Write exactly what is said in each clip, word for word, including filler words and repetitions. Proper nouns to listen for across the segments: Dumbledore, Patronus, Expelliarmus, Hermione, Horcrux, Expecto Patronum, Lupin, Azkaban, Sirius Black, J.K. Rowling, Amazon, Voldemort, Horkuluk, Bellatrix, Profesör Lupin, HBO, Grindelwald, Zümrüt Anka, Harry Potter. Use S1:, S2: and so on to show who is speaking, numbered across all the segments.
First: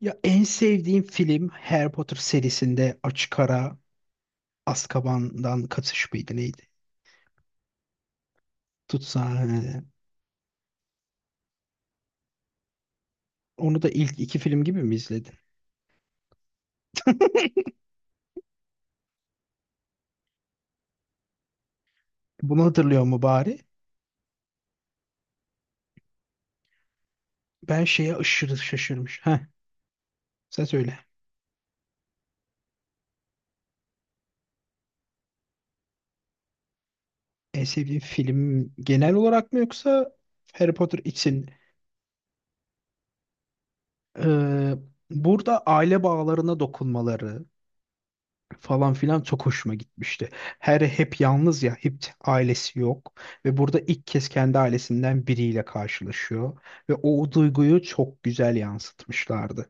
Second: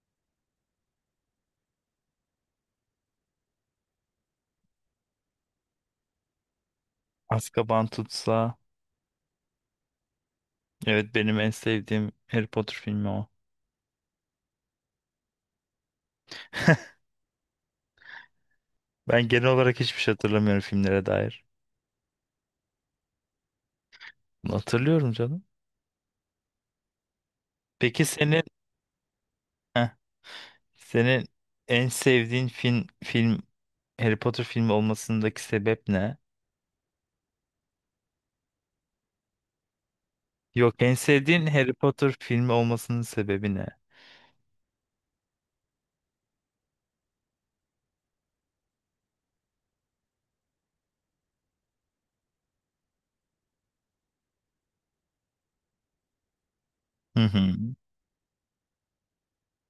S1: Ya en sevdiğim film Harry Potter serisinde açık ara Azkaban'dan Kaçış mıydı neydi?
S2: Azkaban tutsa.
S1: Tutsa.
S2: Evet benim en sevdiğim Harry Potter filmi o.
S1: Onu da ilk iki film gibi mi izledin?
S2: Ben genel olarak hiçbir şey hatırlamıyorum filmlere dair.
S1: Bunu hatırlıyor mu bari?
S2: Bunu hatırlıyorum canım.
S1: Ben
S2: Peki
S1: şeye
S2: senin
S1: aşırı şaşırmış. Heh,
S2: heh,
S1: sen söyle.
S2: senin en sevdiğin film film Harry Potter filmi olmasındaki sebep ne?
S1: En sevdiğin film genel olarak mı yoksa Harry
S2: Yok en
S1: Potter
S2: sevdiğin
S1: için?
S2: Harry Potter filmi olmasının sebebi ne?
S1: Ee, burada aile bağlarına dokunmaları, falan filan çok hoşuma gitmişti. Her hep yalnız ya, hep ailesi yok ve burada ilk kez kendi ailesinden biriyle karşılaşıyor ve
S2: Hı
S1: o
S2: hı.
S1: duyguyu çok güzel yansıtmışlardı.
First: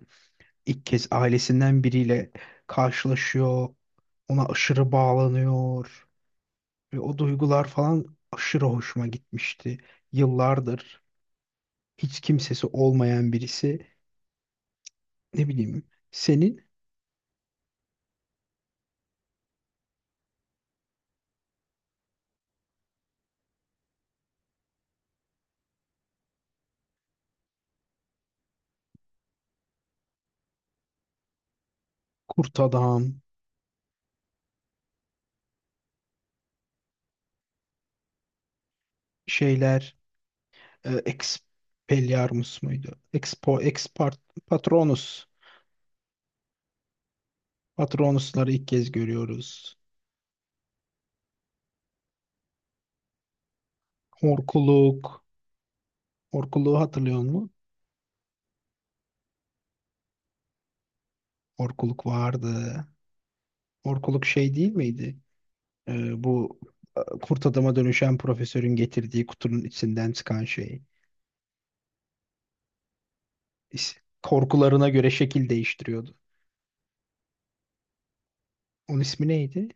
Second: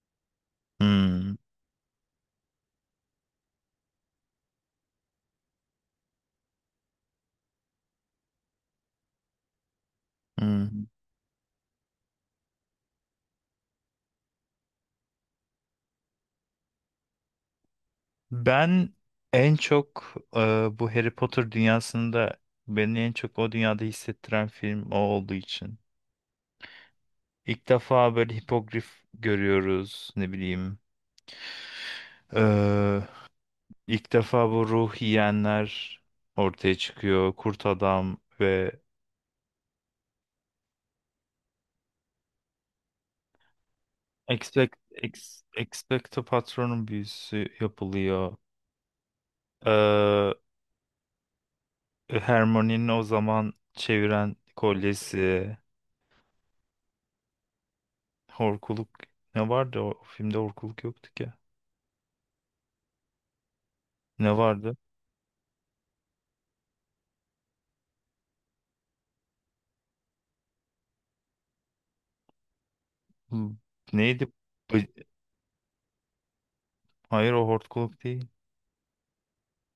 S1: İlk kez
S2: Hmm,
S1: ailesinden biriyle karşılaşıyor, ona aşırı bağlanıyor ve o duygular falan aşırı hoşuma gitmişti.
S2: hmm.
S1: Yıllardır hiç kimsesi olmayan birisi, ne bileyim, senin
S2: Ben en çok e, bu Harry Potter dünyasında beni en çok o dünyada hissettiren film o olduğu için. İlk defa böyle hipogrif görüyoruz ne bileyim.
S1: Kurt
S2: Ee,
S1: Adam
S2: ilk defa bu ruh yiyenler ortaya çıkıyor. Kurt adam ve
S1: şeyler e, Expelliarmus muydu? Expo, Expart,
S2: Expect,
S1: Patronus.
S2: ex, Expecto Patronum büyüsü yapılıyor.
S1: Patronusları ilk kez görüyoruz.
S2: Ee, Hermione'nin o zaman çeviren
S1: Horkuluk.
S2: kolyesi.
S1: Horkuluğu hatırlıyor musun?
S2: Horkuluk ne vardı? O filmde horkuluk yoktu ki.
S1: Horkuluk vardı. Horkuluk
S2: Ne
S1: şey değil
S2: vardı?
S1: miydi? E, bu e, kurt adama dönüşen profesörün getirdiği kutunun içinden çıkan şey.
S2: Hmm,
S1: İs-
S2: neydi? Bı-
S1: Korkularına göre şekil değiştiriyordu.
S2: Hayır o horkuluk değil.
S1: Onun ismi neydi?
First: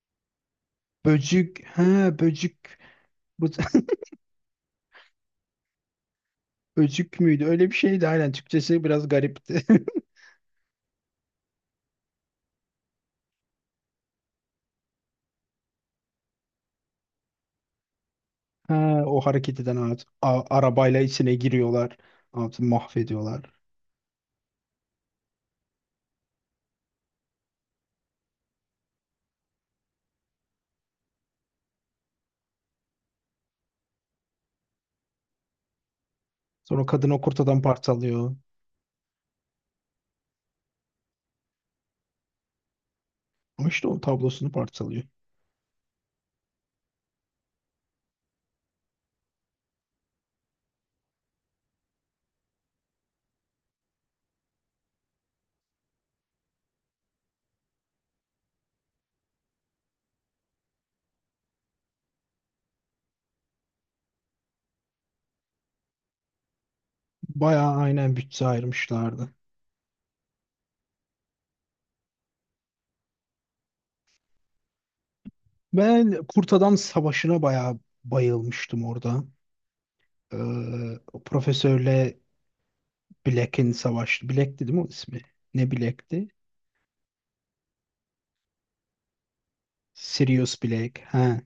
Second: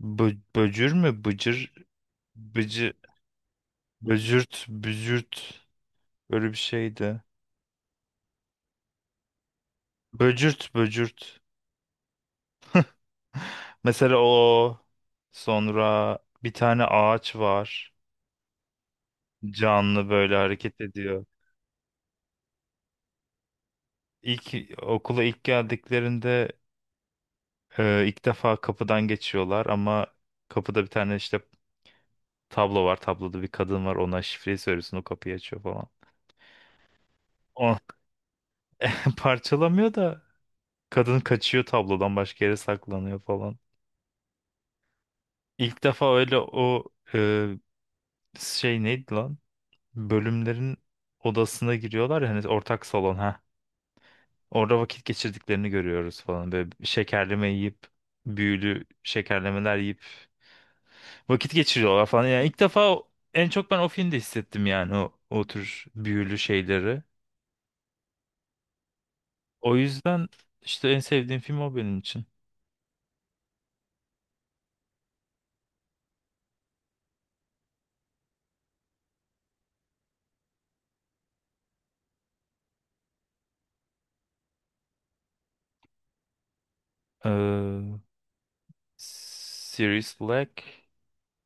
S2: Bı- böcür mü?
S1: Böcük.
S2: Bıcır.
S1: Ha böcük.
S2: Bıcı.
S1: Bu,
S2: Böcürt, bücürt böyle bir
S1: böcük
S2: şeydi.
S1: müydü? Öyle bir şeydi aynen. Türkçesi biraz garipti.
S2: Böcürt, böcürt. Mesela o sonra bir tane ağaç var.
S1: Ha, o hareket eden at,
S2: Canlı böyle
S1: a-
S2: hareket
S1: arabayla
S2: ediyor.
S1: içine giriyorlar. Atı mahvediyorlar.
S2: İlk Okula ilk geldiklerinde e, ilk defa kapıdan geçiyorlar ama kapıda bir tane işte tablo var. Tabloda bir kadın var. Ona şifreyi söylüyorsun, o kapıyı açıyor falan.
S1: Sonra kadın o kurtadan
S2: O
S1: parçalıyor.
S2: parçalamıyor da kadın kaçıyor, tablodan başka yere saklanıyor falan.
S1: Ama işte o tablosunu parçalıyor.
S2: İlk defa öyle o e, şey neydi lan? Bölümlerin odasına giriyorlar ya, hani ortak salon ha. Orada vakit geçirdiklerini görüyoruz falan. Böyle şekerleme yiyip, büyülü şekerlemeler yiyip vakit geçiriyorlar falan. Yani ilk defa o- en çok ben o filmde hissettim yani o, o tür büyülü şeyleri.
S1: Bayağı aynen bütçe ayırmışlardı.
S2: O yüzden işte en sevdiğim film o benim için.
S1: Ben kurt adam savaşına bayağı bayılmıştım orada. Ee, o profesörle Black'in savaşı. Black'ti değil mi o ismi? Ne Black'ti?
S2: Ee, Sirius
S1: Sirius
S2: Black.
S1: Black. Ha.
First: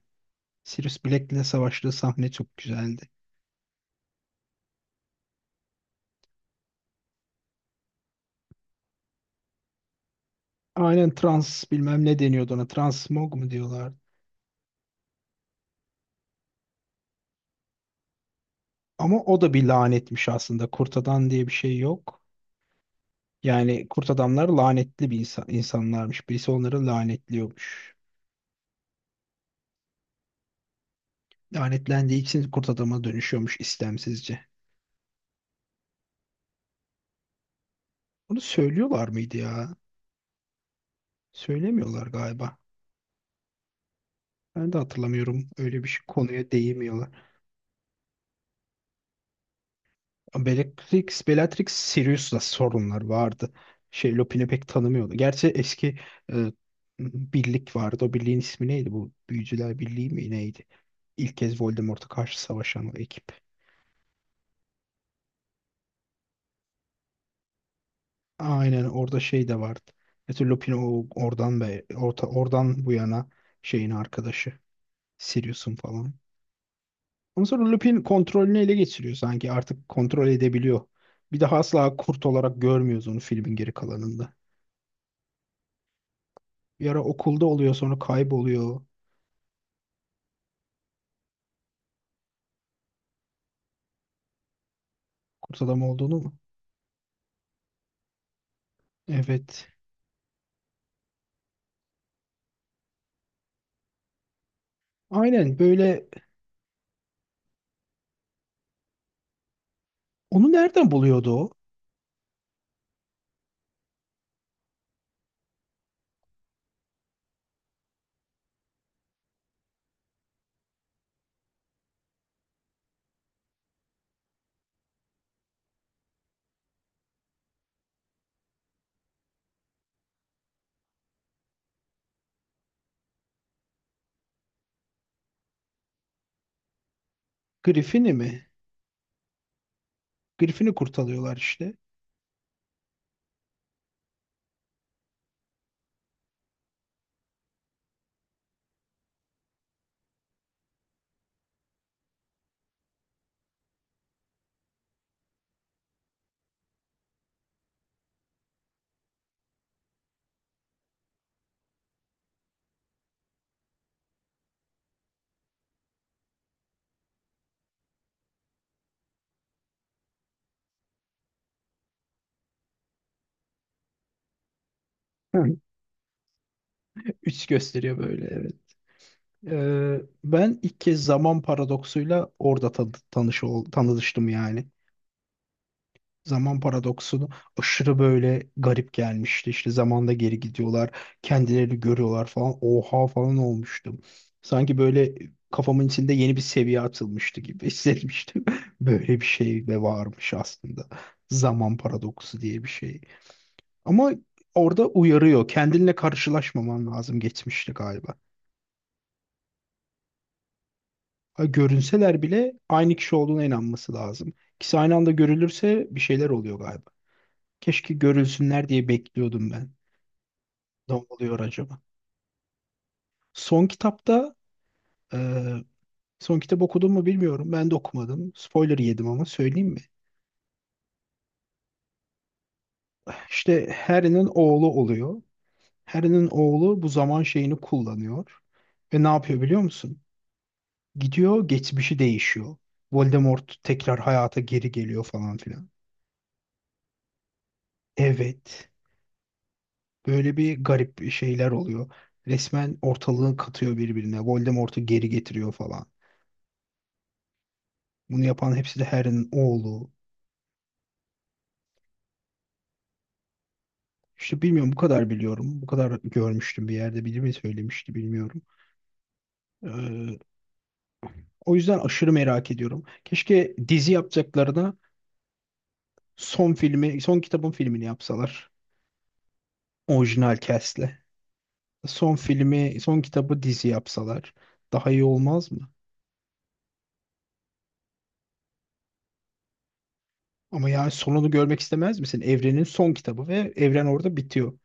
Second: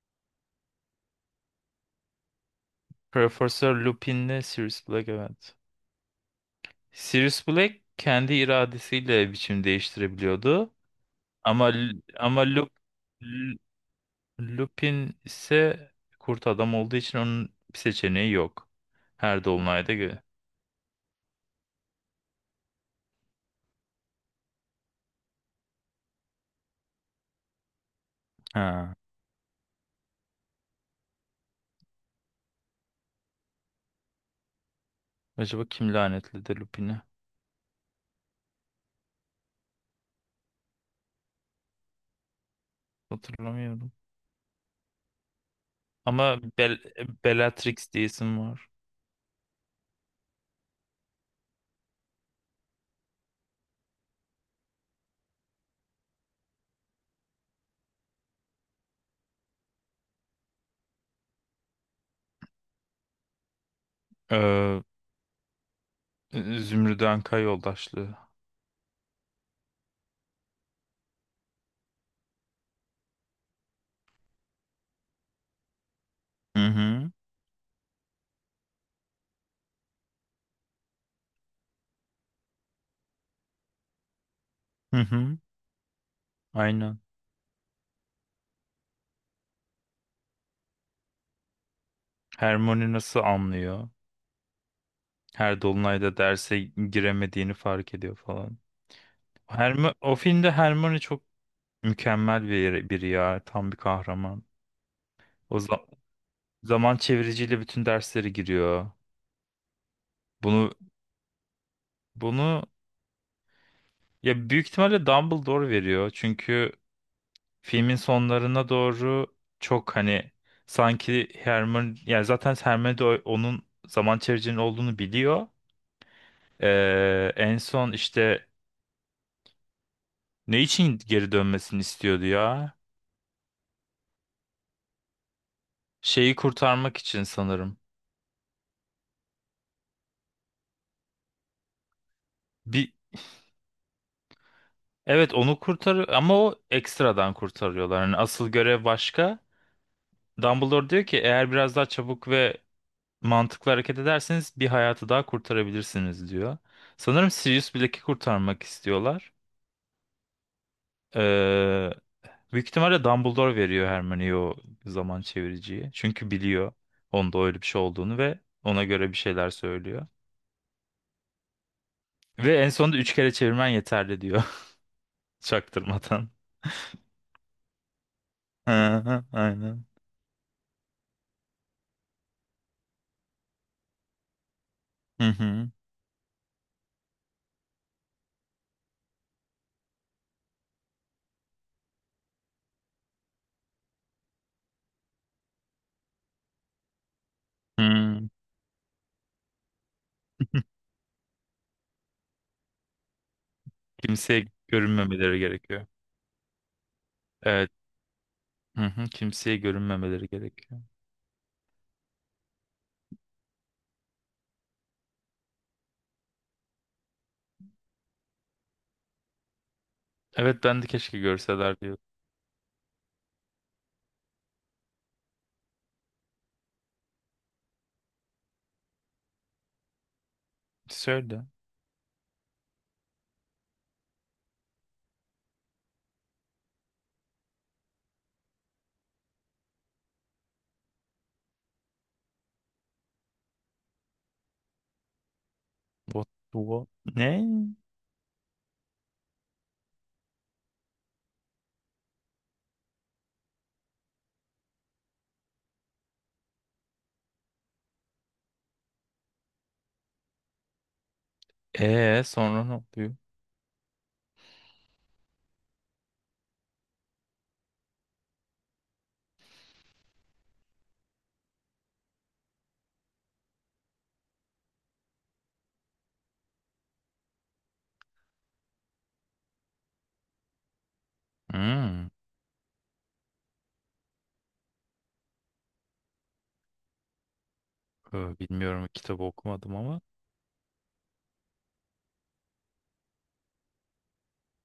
S1: Sirius Black'le savaştığı sahne çok güzeldi.
S2: Profesör Lupin'le Sirius Black, evet. Sirius Black kendi iradesiyle biçim değiştirebiliyordu.
S1: Aynen trans
S2: Ama
S1: bilmem ne
S2: Ama
S1: deniyordu ona.
S2: Lup,
S1: Transmog mu
S2: L-
S1: diyorlar?
S2: Lupin ise kurt adam olduğu için onun bir seçeneği yok.
S1: Ama o
S2: Her
S1: da bir
S2: dolunayda gö-
S1: lanetmiş aslında. Kurt adam diye bir şey yok. Yani kurt adamlar lanetli bir insan, insanlarmış. Birisi onları lanetliyormuş.
S2: Ha.
S1: Lanetlendiği için kurt adama dönüşüyormuş istemsizce.
S2: Acaba kim lanetledi Lupin'i?
S1: Bunu söylüyorlar mıydı ya? Söylemiyorlar galiba.
S2: Hatırlamıyorum.
S1: Ben de hatırlamıyorum. Öyle bir şey,
S2: Ama
S1: konuya
S2: Bel
S1: değmiyorlar.
S2: Bellatrix diye isim var.
S1: Bellatrix, Bellatrix Sirius'la sorunlar vardı. Şey Lupin'i pek tanımıyordu. Gerçi eski e, birlik vardı. O birliğin ismi neydi? Bu Büyücüler Birliği mi neydi? İlk kez Voldemort'a karşı savaşan o ekip.
S2: Ee, Zümrüt Anka yoldaşlığı.
S1: Aynen orada şey de vardı. Mesela Lupin o oradan be orta, oradan bu yana şeyin arkadaşı. Sirius'un falan.
S2: Hı hı.
S1: Ondan sonra Lupin kontrolünü ele geçiriyor sanki. Artık kontrol edebiliyor. Bir daha asla kurt olarak görmüyoruz onu filmin geri kalanında.
S2: Hı hı.
S1: Bir
S2: Aynen.
S1: ara okulda oluyor sonra kayboluyor.
S2: Hermione nasıl anlıyor? Her
S1: Kurt adam
S2: dolunayda
S1: olduğunu mu?
S2: derse giremediğini fark ediyor falan.
S1: Evet.
S2: Herm o filmde Hermione çok mükemmel bir biri ya. Tam bir kahraman.
S1: Aynen
S2: O za-
S1: böyle
S2: Zaman çeviriciyle bütün derslere giriyor.
S1: onu
S2: Bunu
S1: nereden buluyordu o?
S2: bunu ya büyük ihtimalle Dumbledore veriyor. Çünkü filmin sonlarına doğru çok hani sanki Hermione, yani zaten Hermione de o- onun zaman çeviricinin olduğunu biliyor. Ee, en son işte ne için geri dönmesini istiyordu ya? Şeyi kurtarmak için sanırım.
S1: Griffin'i mi? Griffin'i kurtarıyorlar işte.
S2: Bir Evet onu kurtar ama o ekstradan kurtarıyorlar. Yani asıl görev başka. Dumbledore diyor ki eğer biraz daha çabuk ve mantıklı hareket ederseniz bir hayatı daha kurtarabilirsiniz diyor. Sanırım Sirius Black'i kurtarmak istiyorlar. Ee, Büyük ihtimalle Dumbledore veriyor Hermione'ye o zaman çeviriciyi. Çünkü biliyor onda öyle bir şey olduğunu ve ona göre bir şeyler söylüyor. Ve en sonunda üç kere çevirmen yeterli diyor
S1: Hı.
S2: çaktırmadan.
S1: Üç gösteriyor böyle evet.
S2: Hı hı, aynen.
S1: Ee, ben ilk kez zaman paradoksuyla orada tan tanış ol- tanıştım yani.
S2: Hı hı.
S1: Zaman paradoksunu aşırı böyle garip gelmişti. İşte zamanda geri gidiyorlar, kendilerini görüyorlar falan. Oha falan olmuştum. Sanki böyle kafamın içinde yeni bir seviye atılmıştı gibi
S2: Hı.
S1: hissetmiştim. Böyle bir şey de varmış aslında. Zaman paradoksu diye bir şey. Ama
S2: Kimseye
S1: orada
S2: görünmemeleri
S1: uyarıyor.
S2: gerekiyor.
S1: Kendinle karşılaşmaman lazım
S2: Evet.
S1: geçmişte galiba.
S2: Hı hı, kimseye görünmemeleri gerekiyor.
S1: Ha, görünseler bile aynı kişi olduğuna inanması lazım. İkisi aynı anda görülürse bir şeyler oluyor galiba. Keşke görülsünler diye bekliyordum ben.
S2: Evet, ben de keşke
S1: Oluyor acaba?
S2: görseler diyor.
S1: Son kitapta e, son kitap okudun mu bilmiyorum. Ben de okumadım. Spoiler yedim ama söyleyeyim mi?
S2: Söyle.
S1: İşte Harry'nin oğlu oluyor. Harry'nin oğlu bu zaman şeyini kullanıyor. Ve ne yapıyor biliyor musun? Gidiyor geçmişi değişiyor. Voldemort tekrar hayata geri geliyor falan filan.
S2: What, what? Ne?
S1: Evet. Böyle bir garip şeyler oluyor. Resmen ortalığı katıyor birbirine. Voldemort'u geri getiriyor falan. Bunu yapan hepsi de Harry'nin oğlu.
S2: Ee, sonra ne oluyor?
S1: İşte bilmiyorum bu kadar biliyorum. Bu kadar görmüştüm bir yerde biri mi söylemişti bilmiyorum. Ee, o yüzden aşırı merak ediyorum. Keşke dizi yapacaklarına son filmi, son kitabın filmini yapsalar. Orijinal cast'le.
S2: Hmm.
S1: Son filmi, son kitabı dizi yapsalar. Daha iyi olmaz mı?
S2: Ee, Bilmiyorum, kitabı okumadım ama.
S1: Ama yani sonunu görmek istemez misin? Evrenin son kitabı ve evren orada bitiyor.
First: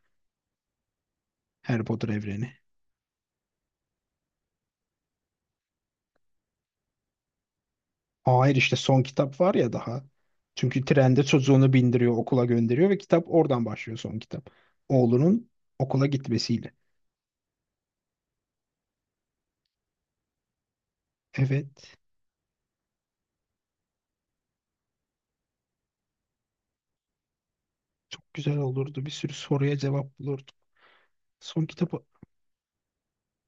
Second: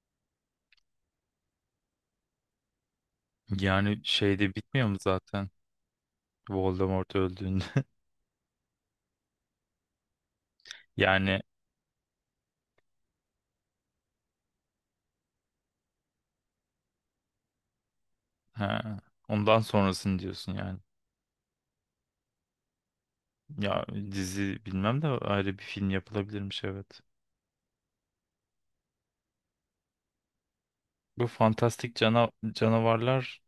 S1: Harry Potter evreni.
S2: Yani şeyde bitmiyor mu zaten? Voldemort öldüğünde.
S1: Hayır işte son kitap var ya daha. Çünkü trende
S2: Yani
S1: çocuğunu bindiriyor, okula gönderiyor ve kitap oradan başlıyor son kitap. Oğlunun okula gitmesiyle.
S2: ha, ondan sonrasını diyorsun yani.
S1: Evet,
S2: Ya dizi bilmem de ayrı bir film yapılabilirmiş, evet.
S1: çok güzel olurdu. Bir sürü soruya cevap bulurduk.
S2: Bu
S1: Son
S2: fantastik
S1: kitabı
S2: cana- canavarlar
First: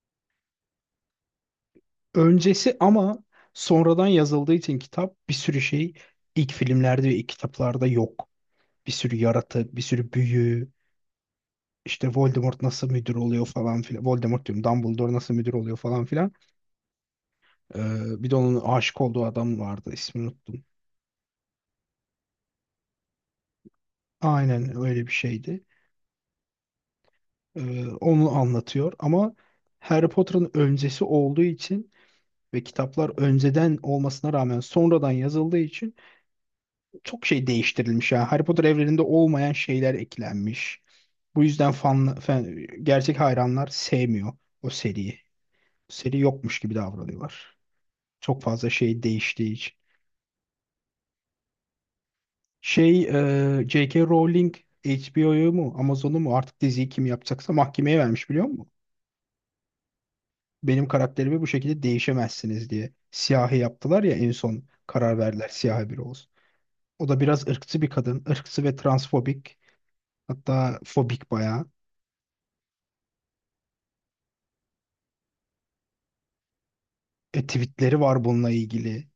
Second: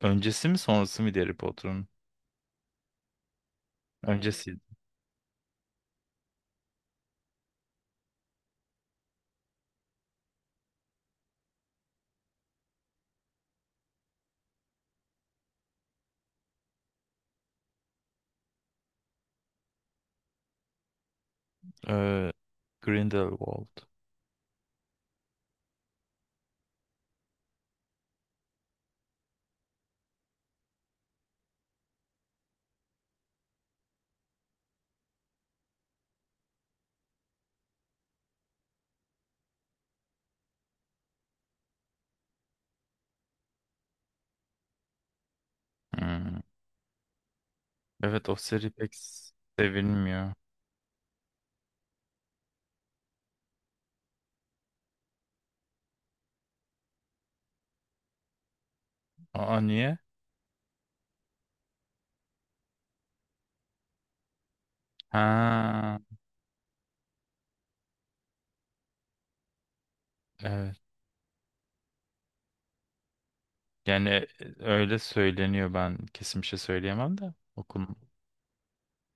S2: öncesi mi sonrası mı Harry Potter'ın?
S1: öncesi ama sonradan yazıldığı
S2: Öncesi.
S1: için kitap bir sürü şey ilk filmlerde ve ilk kitaplarda yok. Bir sürü yaratık, bir sürü büyü, işte Voldemort nasıl müdür oluyor falan filan. Voldemort diyorum, Dumbledore nasıl müdür oluyor falan filan. Ee, bir de onun aşık olduğu adam vardı, ismini unuttum.
S2: e, Grindelwald.
S1: Aynen öyle bir şeydi. Ee, onu anlatıyor ama Harry Potter'ın öncesi olduğu için ve kitaplar önceden olmasına rağmen sonradan yazıldığı için çok şey değiştirilmiş. Yani Harry Potter evreninde olmayan şeyler eklenmiş. Bu yüzden fan, fan- gerçek hayranlar sevmiyor o seriyi. Seri
S2: Hmm.
S1: yokmuş gibi davranıyorlar.
S2: Evet o
S1: Çok fazla
S2: seri pek
S1: şey değiştiği için.
S2: sevilmiyor.
S1: Şey, e, J K. Rowling H B O'yu mu Amazon'u mu artık diziyi kim yapacaksa mahkemeye vermiş biliyor musun?
S2: Aa, niye?
S1: Benim karakterimi bu şekilde değişemezsiniz diye. Siyahi yaptılar ya en son karar verdiler siyahi
S2: Ha,
S1: biri olsun. O da biraz ırkçı bir kadın. Irkçı ve transfobik.
S2: evet.
S1: Hatta fobik bayağı.
S2: Yani e, öyle söyleniyor, ben kesin bir şey söyleyemem de
S1: E,
S2: okum.
S1: tweetleri var bununla ilgili.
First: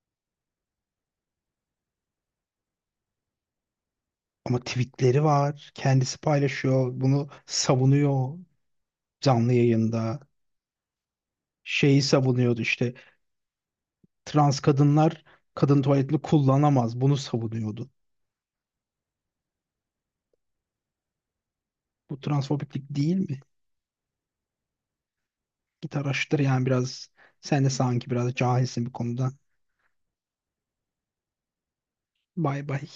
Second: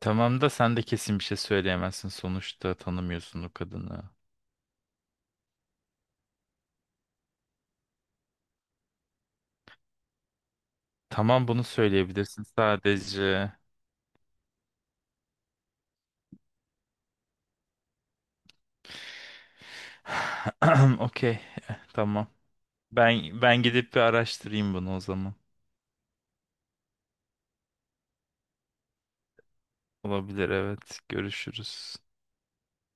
S2: Tamam da sen de kesin bir şey söyleyemezsin sonuçta, tanımıyorsun o kadını.
S1: Ama tweetleri var. Kendisi paylaşıyor. Bunu savunuyor canlı yayında.
S2: Tamam, bunu
S1: Şeyi
S2: söyleyebilirsin
S1: savunuyordu işte.
S2: sadece.
S1: Trans kadınlar kadın tuvaletini kullanamaz. Bunu savunuyordu.
S2: Okey, eh,
S1: Bu
S2: tamam.
S1: transfobiklik değil mi?
S2: Ben ben gidip bir araştırayım bunu o zaman.
S1: Git araştır yani biraz. Sen de sanki biraz cahilsin bir konuda.
S2: Olabilir, evet, görüşürüz.
S1: Bay bay.